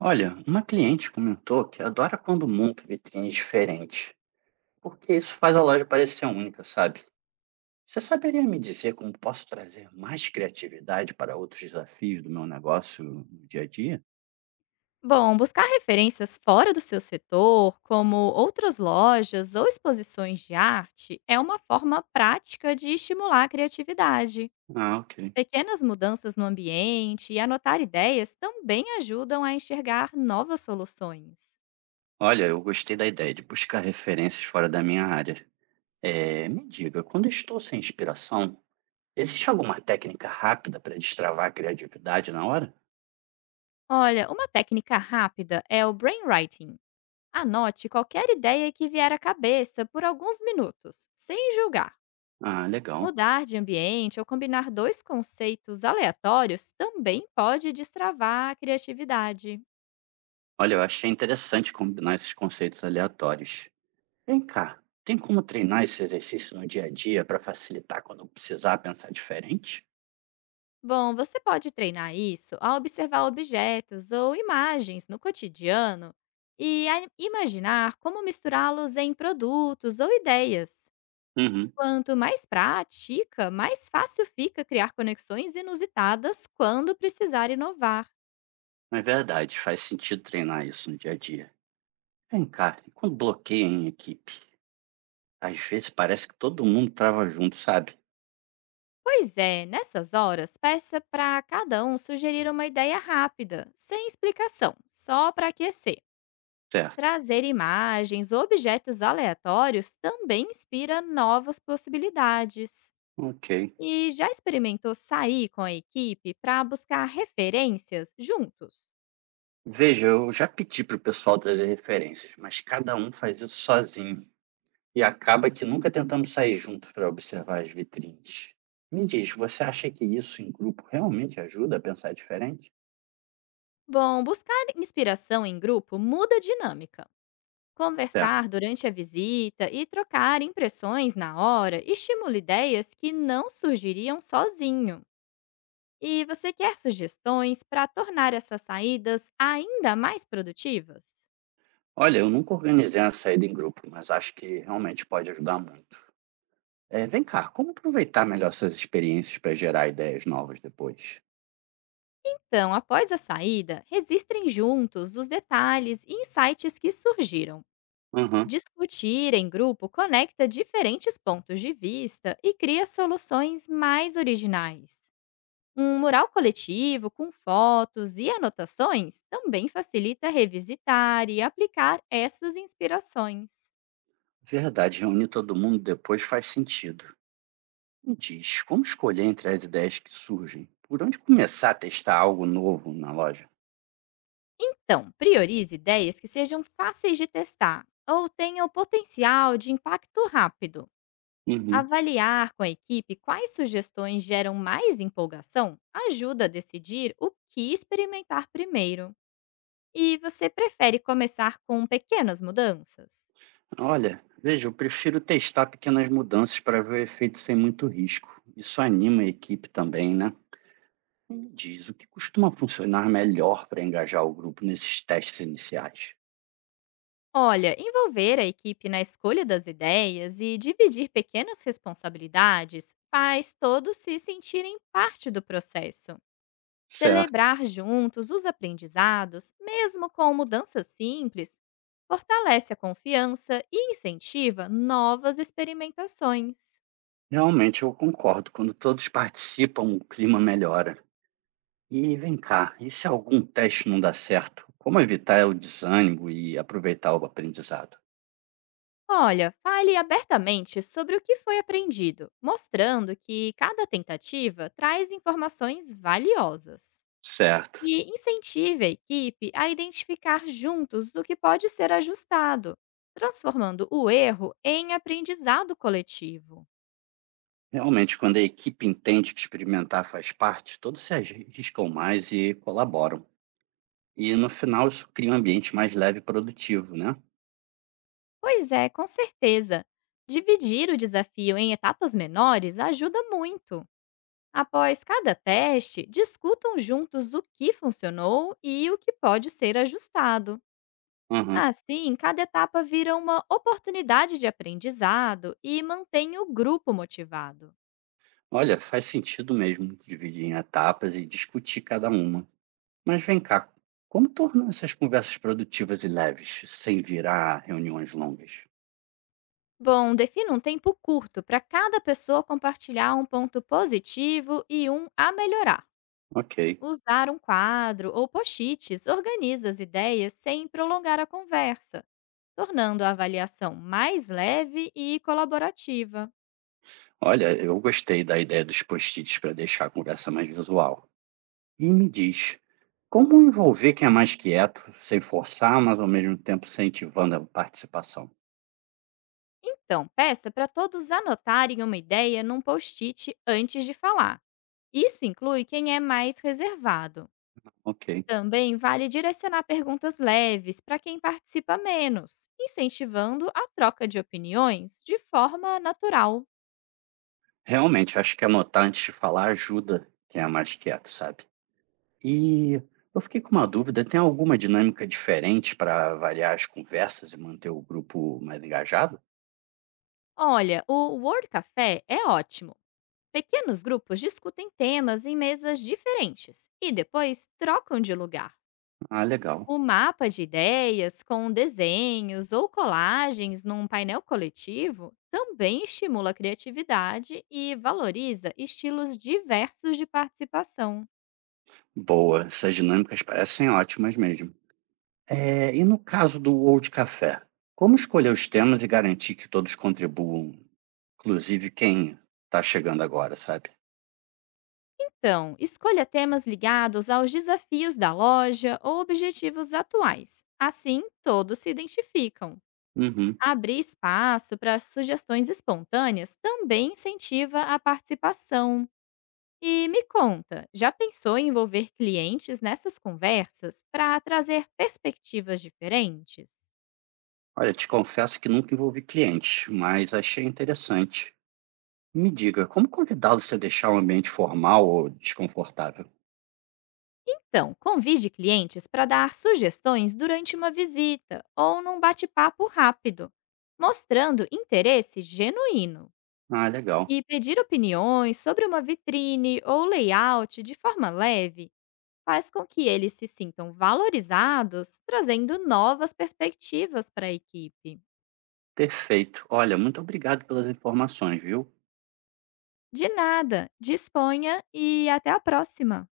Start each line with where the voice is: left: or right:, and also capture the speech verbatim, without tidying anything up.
right: Olha, uma cliente comentou que adora quando monta vitrines diferentes, porque isso faz a loja parecer única, sabe? Você saberia me dizer como posso trazer mais criatividade para outros desafios do meu negócio no dia a dia?
left: Bom, buscar referências fora do seu setor, como outras lojas ou exposições de arte, é uma forma prática de estimular a criatividade.
right: Ah, ok.
left: Pequenas mudanças no ambiente e anotar ideias também ajudam a enxergar novas soluções.
right: Olha, eu gostei da ideia de buscar referências fora da minha área. É, me diga, quando estou sem inspiração, existe alguma técnica rápida para destravar a criatividade na hora?
left: Olha, uma técnica rápida é o brainwriting. Anote qualquer ideia que vier à cabeça por alguns minutos, sem julgar.
right: Ah, legal.
left: Mudar de ambiente ou combinar dois conceitos aleatórios também pode destravar a criatividade.
right: Olha, eu achei interessante combinar esses conceitos aleatórios. Vem cá, tem como treinar esse exercício no dia a dia para facilitar quando precisar pensar diferente?
left: Bom, você pode treinar isso ao observar objetos ou imagens no cotidiano e a- imaginar como misturá-los em produtos ou ideias.
right: Uhum,
left: Quanto mais prática, mais fácil fica criar conexões inusitadas quando precisar inovar.
right: é verdade, faz sentido treinar isso no dia a dia. Vem cá, e quando bloqueia em equipe? Às vezes parece que todo mundo trava junto, sabe?
left: Pois é, nessas horas, peça para cada um sugerir uma ideia rápida, sem explicação, só para aquecer.
right: Certo.
left: Trazer imagens ou objetos aleatórios também inspira novas possibilidades.
right: Ok.
left: E já experimentou sair com a equipe para buscar referências juntos?
right: Veja, eu já pedi para o pessoal trazer referências, mas cada um faz isso sozinho. E acaba que nunca tentamos sair juntos para observar as vitrines. Me diz, você acha que isso em grupo realmente ajuda a pensar diferente?
left: Bom, buscar inspiração em grupo muda a dinâmica.
right: Certo.
left: Conversar durante a visita e trocar impressões na hora estimula ideias que não surgiriam sozinho. E você quer sugestões para tornar essas saídas ainda mais produtivas?
right: Olha, eu nunca organizei uma saída em grupo, mas acho que realmente pode ajudar muito. Eh, vem cá, como aproveitar melhor essas experiências para gerar ideias novas depois?
left: Então, após a saída, registrem juntos os detalhes e insights que surgiram.
right: Aham,
left: Discutir em grupo conecta diferentes pontos de vista e cria soluções mais originais. Um mural coletivo com fotos e anotações também facilita revisitar e aplicar essas inspirações.
right: verdade, reunir todo mundo depois faz sentido. Me diz, como escolher entre as ideias que surgem? Por onde começar a testar algo novo na loja?
left: Então, priorize ideias que sejam fáceis de testar ou tenham potencial de impacto rápido.
right: Uhum.
left: Avaliar com a equipe quais sugestões geram mais empolgação ajuda a decidir o que experimentar primeiro. E você prefere começar com pequenas mudanças?
right: Olha, veja, eu prefiro testar pequenas mudanças para ver o efeito sem muito risco. Isso anima a equipe também, né? Me diz, o que costuma funcionar melhor para engajar o grupo nesses testes iniciais?
left: Olha, envolver a equipe na escolha das ideias e dividir pequenas responsabilidades faz todos se sentirem parte do processo.
right: Certo.
left: Celebrar juntos os aprendizados, mesmo com mudanças simples, fortalece a confiança e incentiva novas experimentações.
right: Realmente eu concordo. Quando todos participam, o clima melhora. E vem cá, e se algum teste não dá certo? Como evitar o desânimo e aproveitar o aprendizado?
left: Olha, fale abertamente sobre o que foi aprendido, mostrando que cada tentativa traz informações valiosas.
right: Certo.
left: E incentive a equipe a identificar juntos o que pode ser ajustado, transformando o erro em aprendizado coletivo.
right: Realmente, quando a equipe entende que experimentar faz parte, todos se arriscam mais e colaboram. E no final, isso cria um ambiente mais leve e produtivo, né?
left: Pois é, com certeza. Dividir o desafio em etapas menores ajuda muito. Após cada teste, discutam juntos o que funcionou e o que pode ser ajustado.
right: Aham.
left: Assim, cada etapa vira uma oportunidade de aprendizado e mantém o grupo motivado.
right: Olha, faz sentido mesmo dividir em etapas e discutir cada uma. Mas vem cá, como tornar essas conversas produtivas e leves, sem virar reuniões longas?
left: Bom, defina um tempo curto para cada pessoa compartilhar um ponto positivo e um a melhorar.
right: Ok.
left: Usar um quadro ou post-its organiza as ideias sem prolongar a conversa, tornando a avaliação mais leve e colaborativa.
right: Olha, eu gostei da ideia dos post-its para deixar a conversa mais visual. E me diz, como envolver quem é mais quieto, sem forçar, mas ao mesmo tempo incentivando a participação?
left: Então, peça para todos anotarem uma ideia num post-it antes de falar. Isso inclui quem é mais reservado.
right: Ok.
left: Também vale direcionar perguntas leves para quem participa menos, incentivando a troca de opiniões de forma natural.
right: Realmente, acho que anotar antes de falar ajuda quem é mais quieto, sabe? E eu fiquei com uma dúvida, tem alguma dinâmica diferente para variar as conversas e manter o grupo mais engajado?
left: Olha, o Word Café é ótimo. Pequenos grupos discutem temas em mesas diferentes e depois trocam de lugar.
right: Ah, legal.
left: O mapa de ideias, com desenhos ou colagens num painel coletivo, também estimula a criatividade e valoriza estilos diversos de participação.
right: Boa, essas dinâmicas parecem ótimas mesmo. É, e no caso do Old Café, como escolher os temas e garantir que todos contribuam, inclusive quem está chegando agora, sabe?
left: Então, escolha temas ligados aos desafios da loja ou objetivos atuais. Assim, todos se identificam.
right: Uhum.
left: Abrir espaço para sugestões espontâneas também incentiva a participação. E me conta, já pensou em envolver clientes nessas conversas para trazer perspectivas diferentes?
right: Olha, te confesso que nunca envolvi clientes, mas achei interessante. Me diga, como convidá-los a deixar o ambiente formal ou desconfortável?
left: Então, convide clientes para dar sugestões durante uma visita ou num bate-papo rápido, mostrando interesse genuíno.
right: Ah, legal.
left: E pedir opiniões sobre uma vitrine ou layout de forma leve faz com que eles se sintam valorizados, trazendo novas perspectivas para a equipe.
right: Perfeito. Olha, muito obrigado pelas informações, viu?
left: De nada, disponha e até a próxima!